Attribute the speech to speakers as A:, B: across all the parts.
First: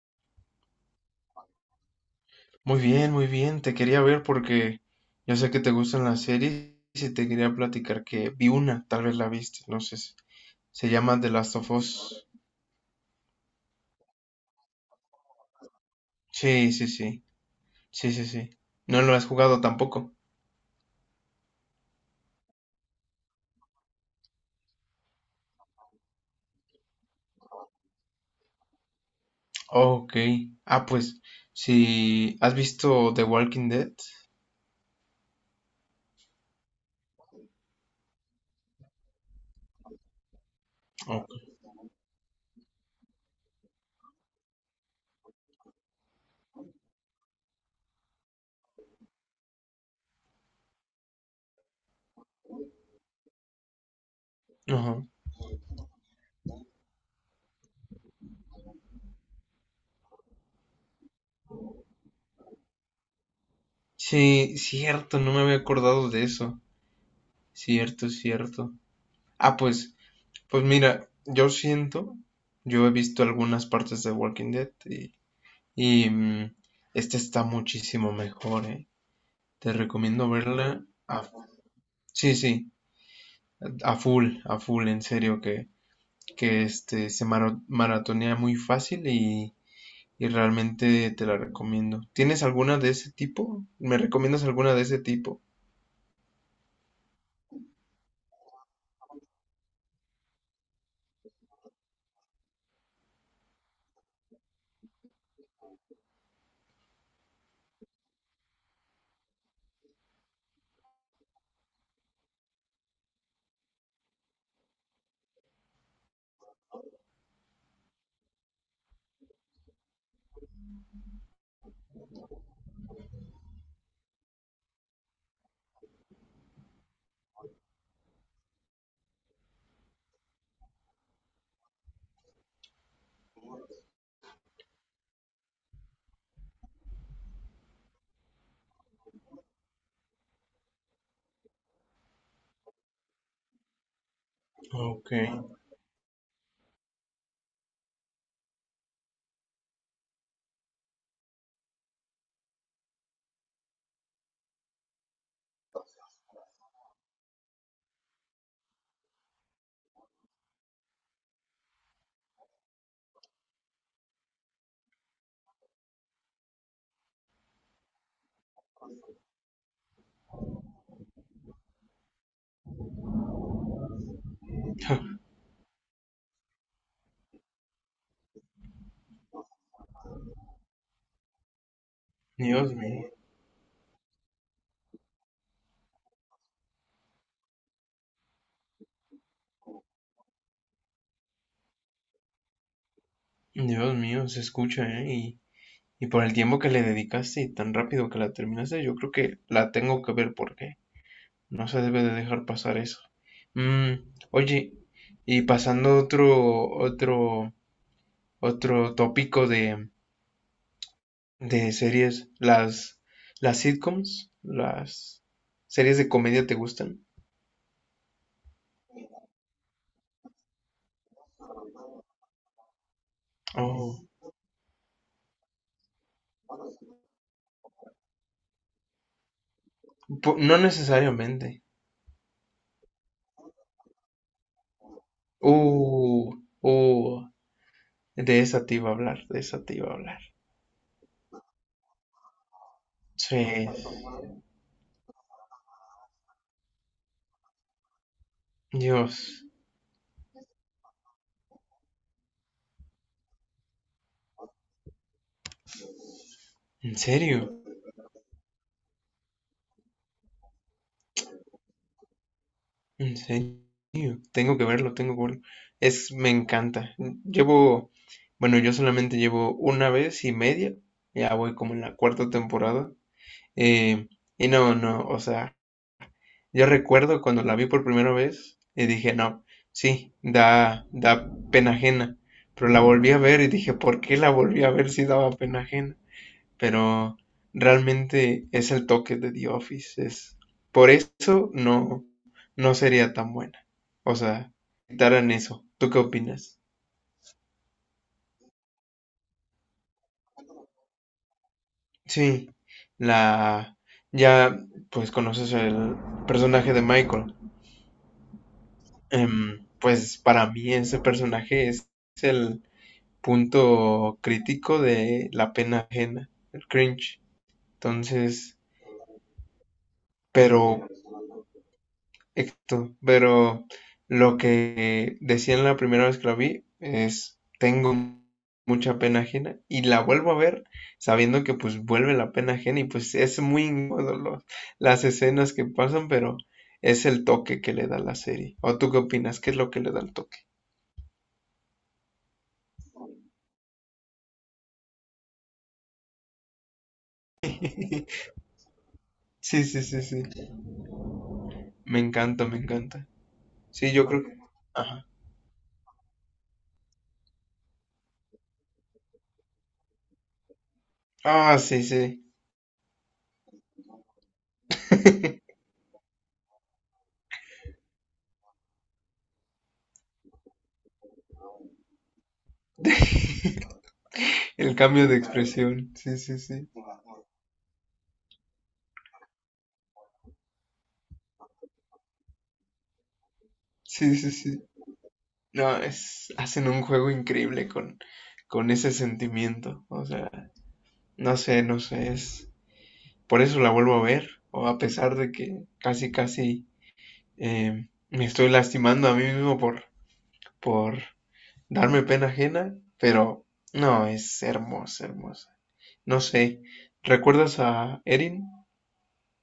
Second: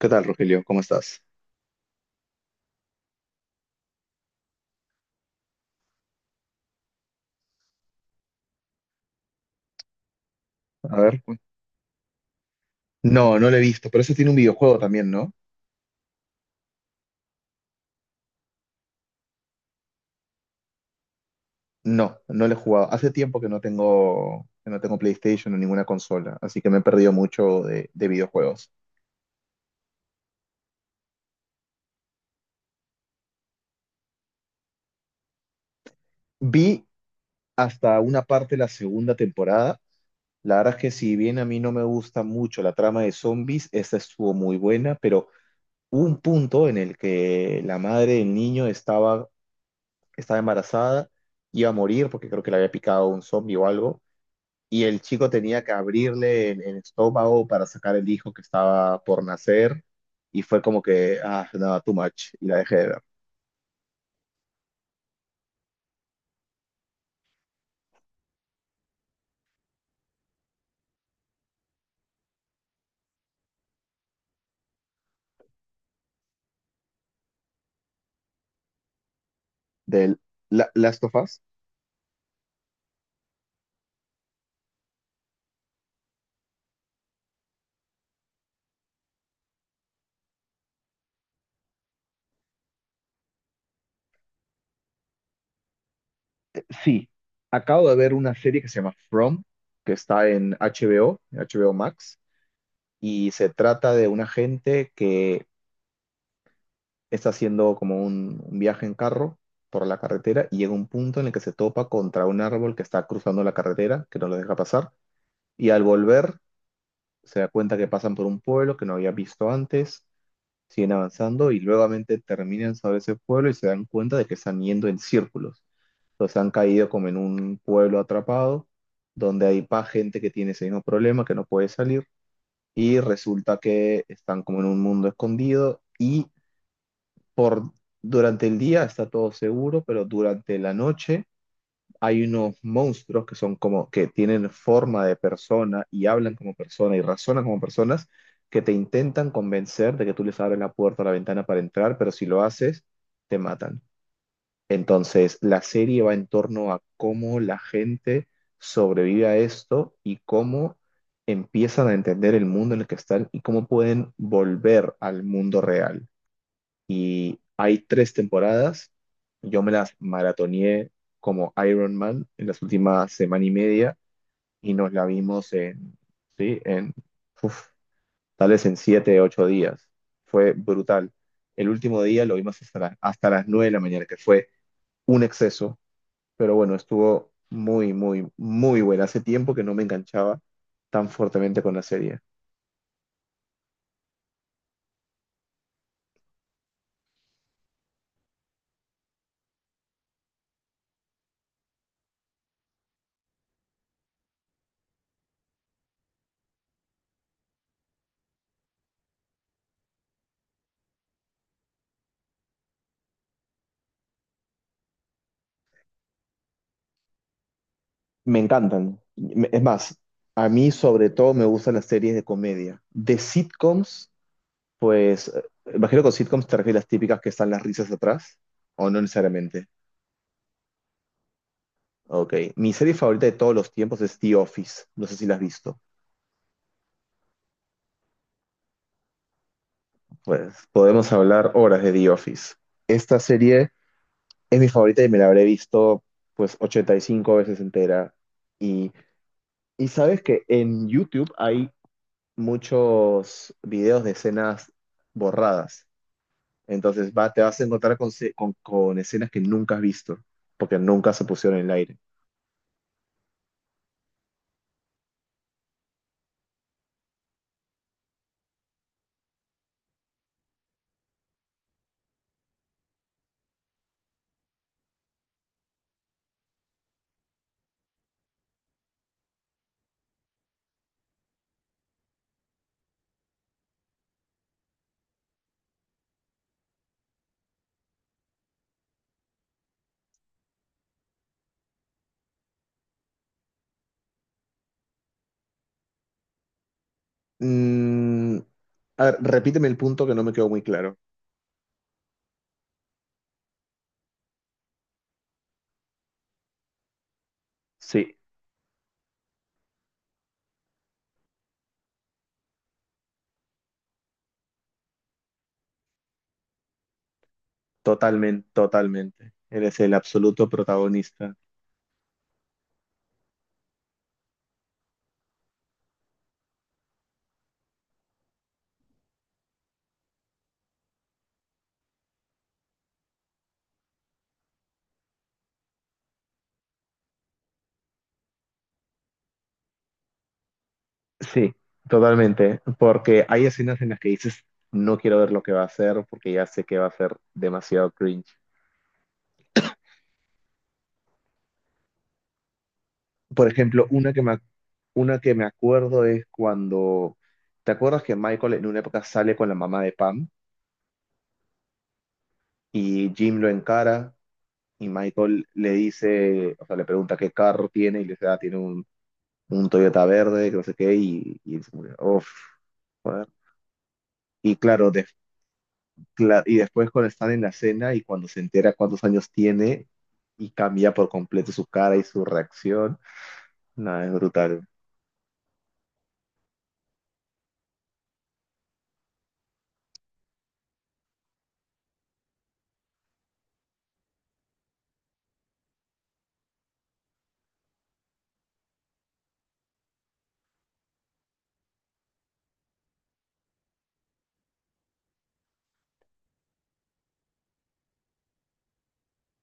A: ¿Qué tal, Rogelio? ¿Cómo estás?
B: Muy bien, muy bien. Te quería ver porque yo sé que te gustan las series y te quería platicar que vi una, tal vez la viste, no sé. Se
A: A
B: llama
A: ver.
B: The Last of Us.
A: No, no lo he visto, pero ese tiene un videojuego también, ¿no?
B: Sí, sí, sí. Sí, sí, sí. No lo has jugado tampoco.
A: No, no lo he jugado. Hace tiempo que no tengo, PlayStation o ninguna consola, así que me he perdido mucho de videojuegos.
B: Ok. Ah, pues, si has visto The Walking Dead.
A: Vi hasta una parte de la segunda temporada. La verdad es que si
B: Ok.
A: bien a mí no me gusta mucho la trama de zombies, esta estuvo muy buena, pero hubo un punto en el que la madre del niño estaba embarazada, iba a morir porque creo que le había picado un zombie o algo y el
B: Ajá.
A: chico tenía que abrirle el estómago para sacar el hijo que estaba por nacer y fue como que, ah, no, too much, y la dejé de ver.
B: Sí, cierto, no me había acordado de eso. Cierto, cierto. Ah, pues, pues mira, yo siento, yo he visto algunas partes de Walking Dead y Y mm, esta está muchísimo mejor, eh. Te
A: Del
B: recomiendo
A: la,
B: verla
A: Last of
B: a,
A: Us,
B: sí, sí, a full, en serio, que este se maratonea muy fácil y realmente te la recomiendo. ¿Tienes alguna de ese tipo? ¿Me recomiendas alguna de ese tipo?
A: sí, acabo de ver una serie que se llama From, que está en HBO, en HBO Max, y se trata de una gente que está haciendo como un viaje en carro por la carretera y llega un punto en el que se topa contra un árbol que está cruzando la carretera, que no lo deja pasar, y al volver se da cuenta que pasan por un pueblo que no había visto antes, siguen avanzando y nuevamente terminan sobre ese pueblo y se dan cuenta de que están yendo en círculos. Entonces han caído como en un pueblo atrapado, donde hay pa gente que tiene ese mismo problema, que no puede salir, y resulta que están como en un mundo escondido y por, durante el día está todo seguro, pero durante la noche hay unos monstruos que son como que tienen forma
B: Ok.
A: de persona y hablan como persona y razonan como personas que te intentan convencer de que tú les abres la puerta o la ventana para entrar, pero si lo haces, te matan. Entonces, la serie va en torno a cómo la gente sobrevive a esto y cómo empiezan a entender el mundo en el que están y cómo pueden volver al mundo real, y hay 3 temporadas. Yo me las maratoneé como Iron Man en las últimas semana y media y nos la vimos en, sí, uf, tal vez en siete, ocho días. Fue brutal. El último día lo vimos
B: Dios
A: hasta,
B: mío,
A: hasta las 9 de la mañana, que fue exceso, pero bueno, estuvo muy, muy, muy buena. Hace tiempo que no me enganchaba tan fuertemente con la serie.
B: Dios mío, se escucha, ¿eh? Y por el tiempo que le dedicaste y tan rápido que la terminaste, yo creo que la tengo que ver porque no se debe de dejar pasar eso. Mm, oye, y pasando otro tópico de series, las sitcoms, las series de comedia te gustan.
A: Me encantan. Es más, a mí sobre todo me gustan las series de comedia. De
B: Oh,
A: sitcoms. Pues, imagino que con sitcoms te refieres a las típicas que están las risas atrás, o no necesariamente.
B: no necesariamente.
A: Ok, mi serie favorita de todos los tiempos es The Office, no sé si la has visto.
B: Uh, uh, de esa te iba a hablar, de esa te iba a hablar.
A: Pues podemos hablar horas de The Office. Esta
B: Sí,
A: serie es mi favorita y me la habré visto pues 85 veces entera. Y,
B: Dios,
A: y sabes que en YouTube hay muchos videos de escenas borradas.
B: ¿en
A: Entonces va,
B: serio?
A: te vas a encontrar con, con escenas que nunca has visto, porque nunca se pusieron en el aire.
B: ¿En serio? Tengo que verlo, tengo que verlo. Es, me encanta. Llevo, bueno, yo solamente llevo una vez y media. Ya voy como en la cuarta temporada. Eh, y no, no, o sea, yo recuerdo cuando la vi por primera vez y dije, no, sí, da, da pena ajena. Pero la volví a ver y dije, ¿por qué la volví a ver si daba pena ajena? Pero realmente es el toque de The Office. Es, por eso no, no sería tan buena. O sea, quitaran eso. ¿Tú qué opinas?
A: Mm, a ver, repíteme el punto que no me quedó muy claro.
B: Sí, la... Ya, pues conoces el personaje de Michael.
A: Sí,
B: Pues para mí ese personaje es el punto crítico de la pena ajena, el cringe.
A: totalmente,
B: Entonces,
A: totalmente. Eres el absoluto
B: pero
A: protagonista.
B: exacto, pero lo que decían la primera vez que la vi es, tengo mucha pena ajena y la vuelvo a ver sabiendo que pues vuelve la pena ajena y pues es muy incómodo las escenas que pasan, pero es el toque que le da la serie. ¿O tú qué opinas? ¿Qué es lo que le da el toque?
A: Sí, totalmente. Porque hay escenas en las que dices, no quiero ver lo que va a hacer porque ya sé que va a ser demasiado cringe.
B: Sí, sí, sí, sí. Me encanta, me encanta.
A: Por ejemplo,
B: Sí, yo creo que... Ajá.
A: una que me acuerdo es cuando, ¿te acuerdas que Michael en una época sale con la mamá de Pam
B: Ah, sí, sí.
A: y Jim lo encara y Michael le dice, o sea, le pregunta qué carro tiene y le dice, "Ah, tiene un Toyota verde", que no sé qué, y se murió. Uf, joder. Y
B: El
A: claro,
B: cambio de expresión. Sí, sí,
A: y
B: sí.
A: después cuando están en la cena y cuando se entera cuántos años tiene y cambia por completo su cara y su reacción, nada, es
B: Sí, sí, sí.
A: brutal.
B: No, es, hacen un juego increíble con ese sentimiento. O sea, no sé, no sé, es... Por eso la vuelvo a ver, o a pesar de que casi, casi me estoy lastimando a mí mismo por darme pena ajena, pero no, es hermosa, hermosa. No sé, ¿recuerdas a Erin?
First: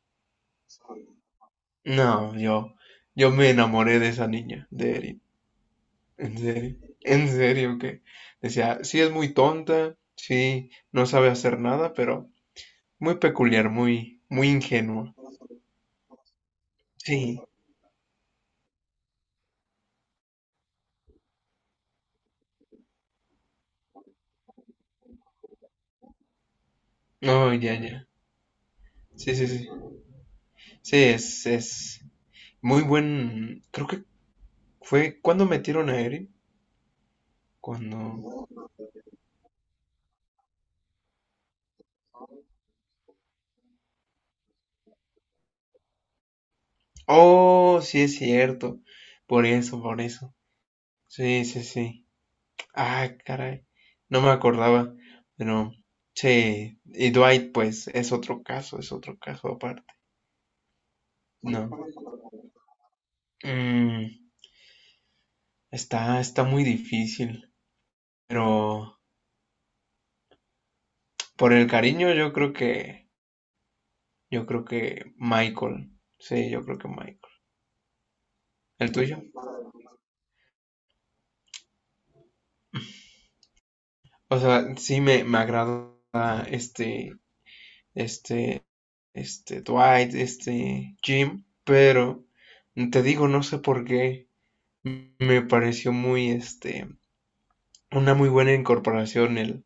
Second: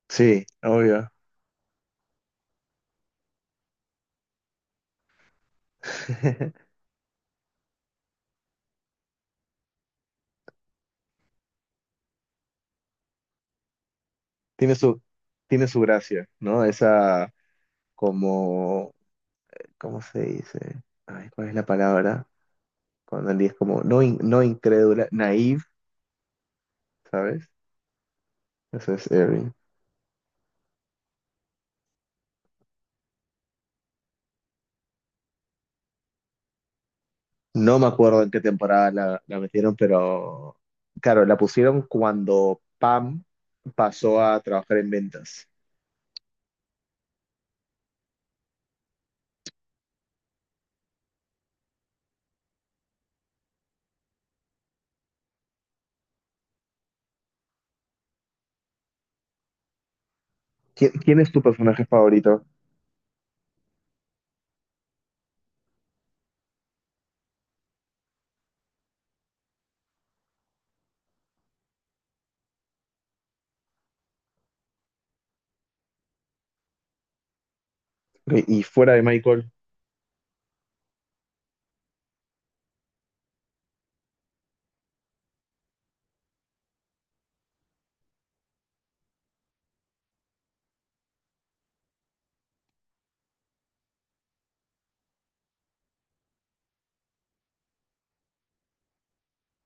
A: Sí, obvio.
B: No, yo me enamoré de esa niña, de Erin. En serio, en serio, que decía, sí es muy tonta, sí no sabe hacer nada, pero muy peculiar, muy, muy
A: Tiene su,
B: ingenua.
A: tiene su gracia, ¿no? Esa
B: Sí,
A: como, ¿cómo se dice? Ay, ¿cuál es la palabra? Cuando él es como no, no incrédula, naive, ¿sabes?
B: oh, ya, ya.
A: Eso es
B: Sí, sí,
A: Erin.
B: sí. Sí, es muy buen. Creo que fue cuando metieron a Eren,
A: No me acuerdo en qué
B: cuando.
A: temporada la metieron, pero claro, la pusieron cuando Pam pasó a trabajar en ventas.
B: Oh, sí es cierto. Por eso, por eso. Sí, sí, sí. Ah, caray. No me acordaba, pero sí. Y Dwight, pues, es otro caso aparte.
A: ¿Quién es tu
B: No.
A: personaje favorito?
B: Mm, está, está muy difícil, pero por el cariño yo creo que Michael, sí, yo creo que Michael.
A: Ok, y
B: ¿El
A: fuera de
B: tuyo?
A: Michael,
B: O sea, sí me agrada este, este, este Dwight, este Jim, pero te digo, no sé por qué me pareció muy, este, una muy buena incorporación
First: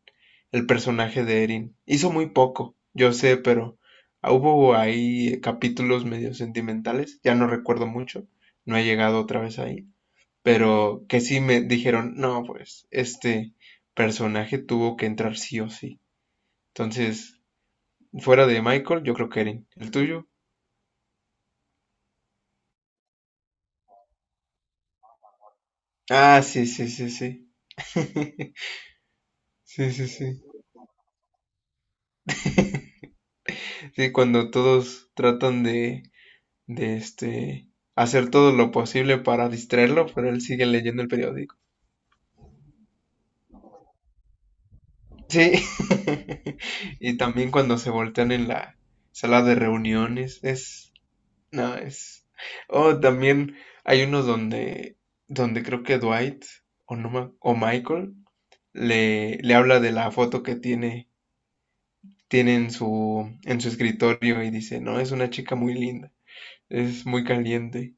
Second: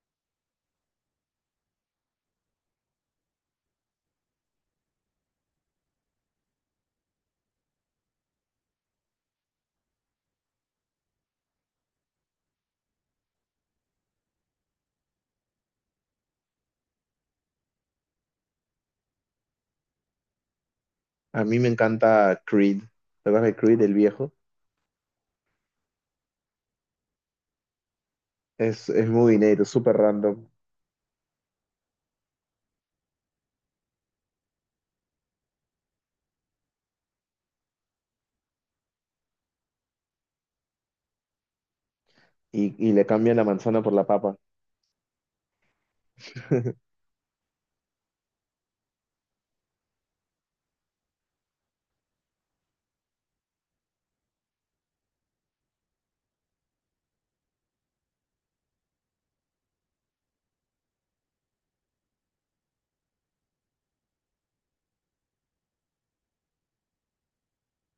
B: el personaje de Erin. Hizo muy poco, yo sé, pero hubo ahí capítulos medio sentimentales, ya no recuerdo mucho, no he llegado otra vez ahí, pero que sí me dijeron, no, pues este personaje tuvo que entrar sí o sí. Entonces, fuera de Michael, yo creo que Erin. ¿El tuyo?
A: a mí me encanta Creed. ¿Te acuerdas de Creed, el viejo?
B: Ah, sí, sí, sí, sí.
A: Es muy dinero, es
B: Sí,
A: súper
B: sí, sí.
A: random.
B: Sí, cuando todos tratan de este hacer todo lo posible para distraerlo, pero él sigue leyendo el periódico.
A: Y le cambian la manzana por la papa.
B: Sí. Y también cuando se voltean en la sala de reuniones, es, no, es, oh, también hay unos donde, donde creo que Dwight o, no, ma- o Michael le, le habla de la foto que tiene, tiene en su escritorio y dice, no, es una chica muy linda, es muy caliente.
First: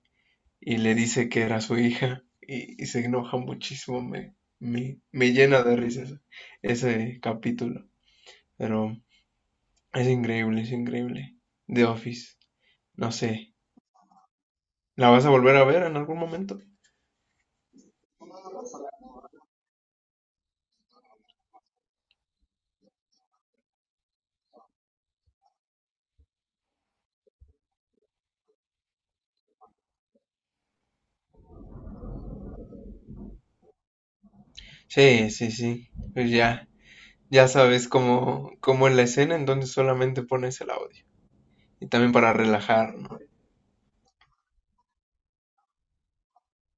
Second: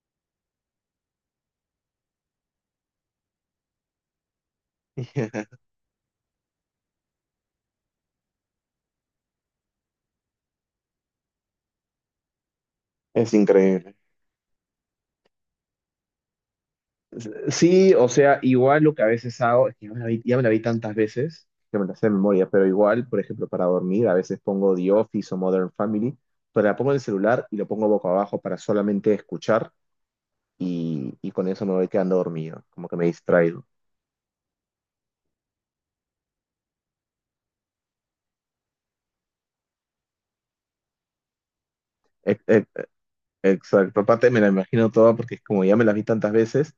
B: Y le dice que era su hija y se enoja muchísimo, me llena de risas ese capítulo, pero es increíble, es increíble. The Office, no
A: Es
B: sé,
A: increíble.
B: ¿la vas a volver a ver en algún momento?
A: Sí, o sea, igual lo que a veces hago, es que ya me la vi, ya me la vi tantas veces que me la sé de memoria, pero igual, por ejemplo, para dormir, a veces pongo The Office o Modern Family, pero la pongo en el celular y lo pongo boca abajo para solamente escuchar y con eso me voy quedando dormido, como que me distraigo.
B: Sí, sí, sí, pues ya, ya sabes cómo, cómo es la escena, entonces solamente pones el audio y también para
A: Ex- ex-
B: relajar, ¿no?
A: Exacto, aparte me la imagino toda porque es como ya me la vi tantas veces,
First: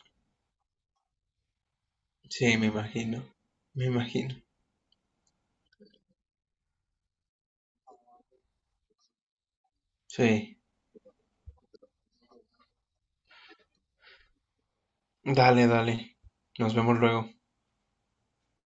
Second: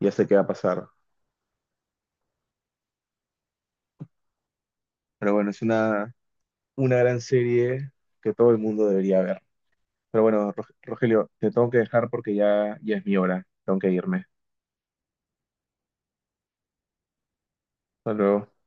A: ya sé qué va a pasar.
B: Sí, me imagino,
A: Pero bueno, es una gran serie que todo el mundo debería ver. Pero bueno,
B: sí,
A: Rogelio, te tengo que dejar porque ya, ya es mi hora, tengo que irme.
B: dale, dale, nos vemos luego.
A: Hasta luego.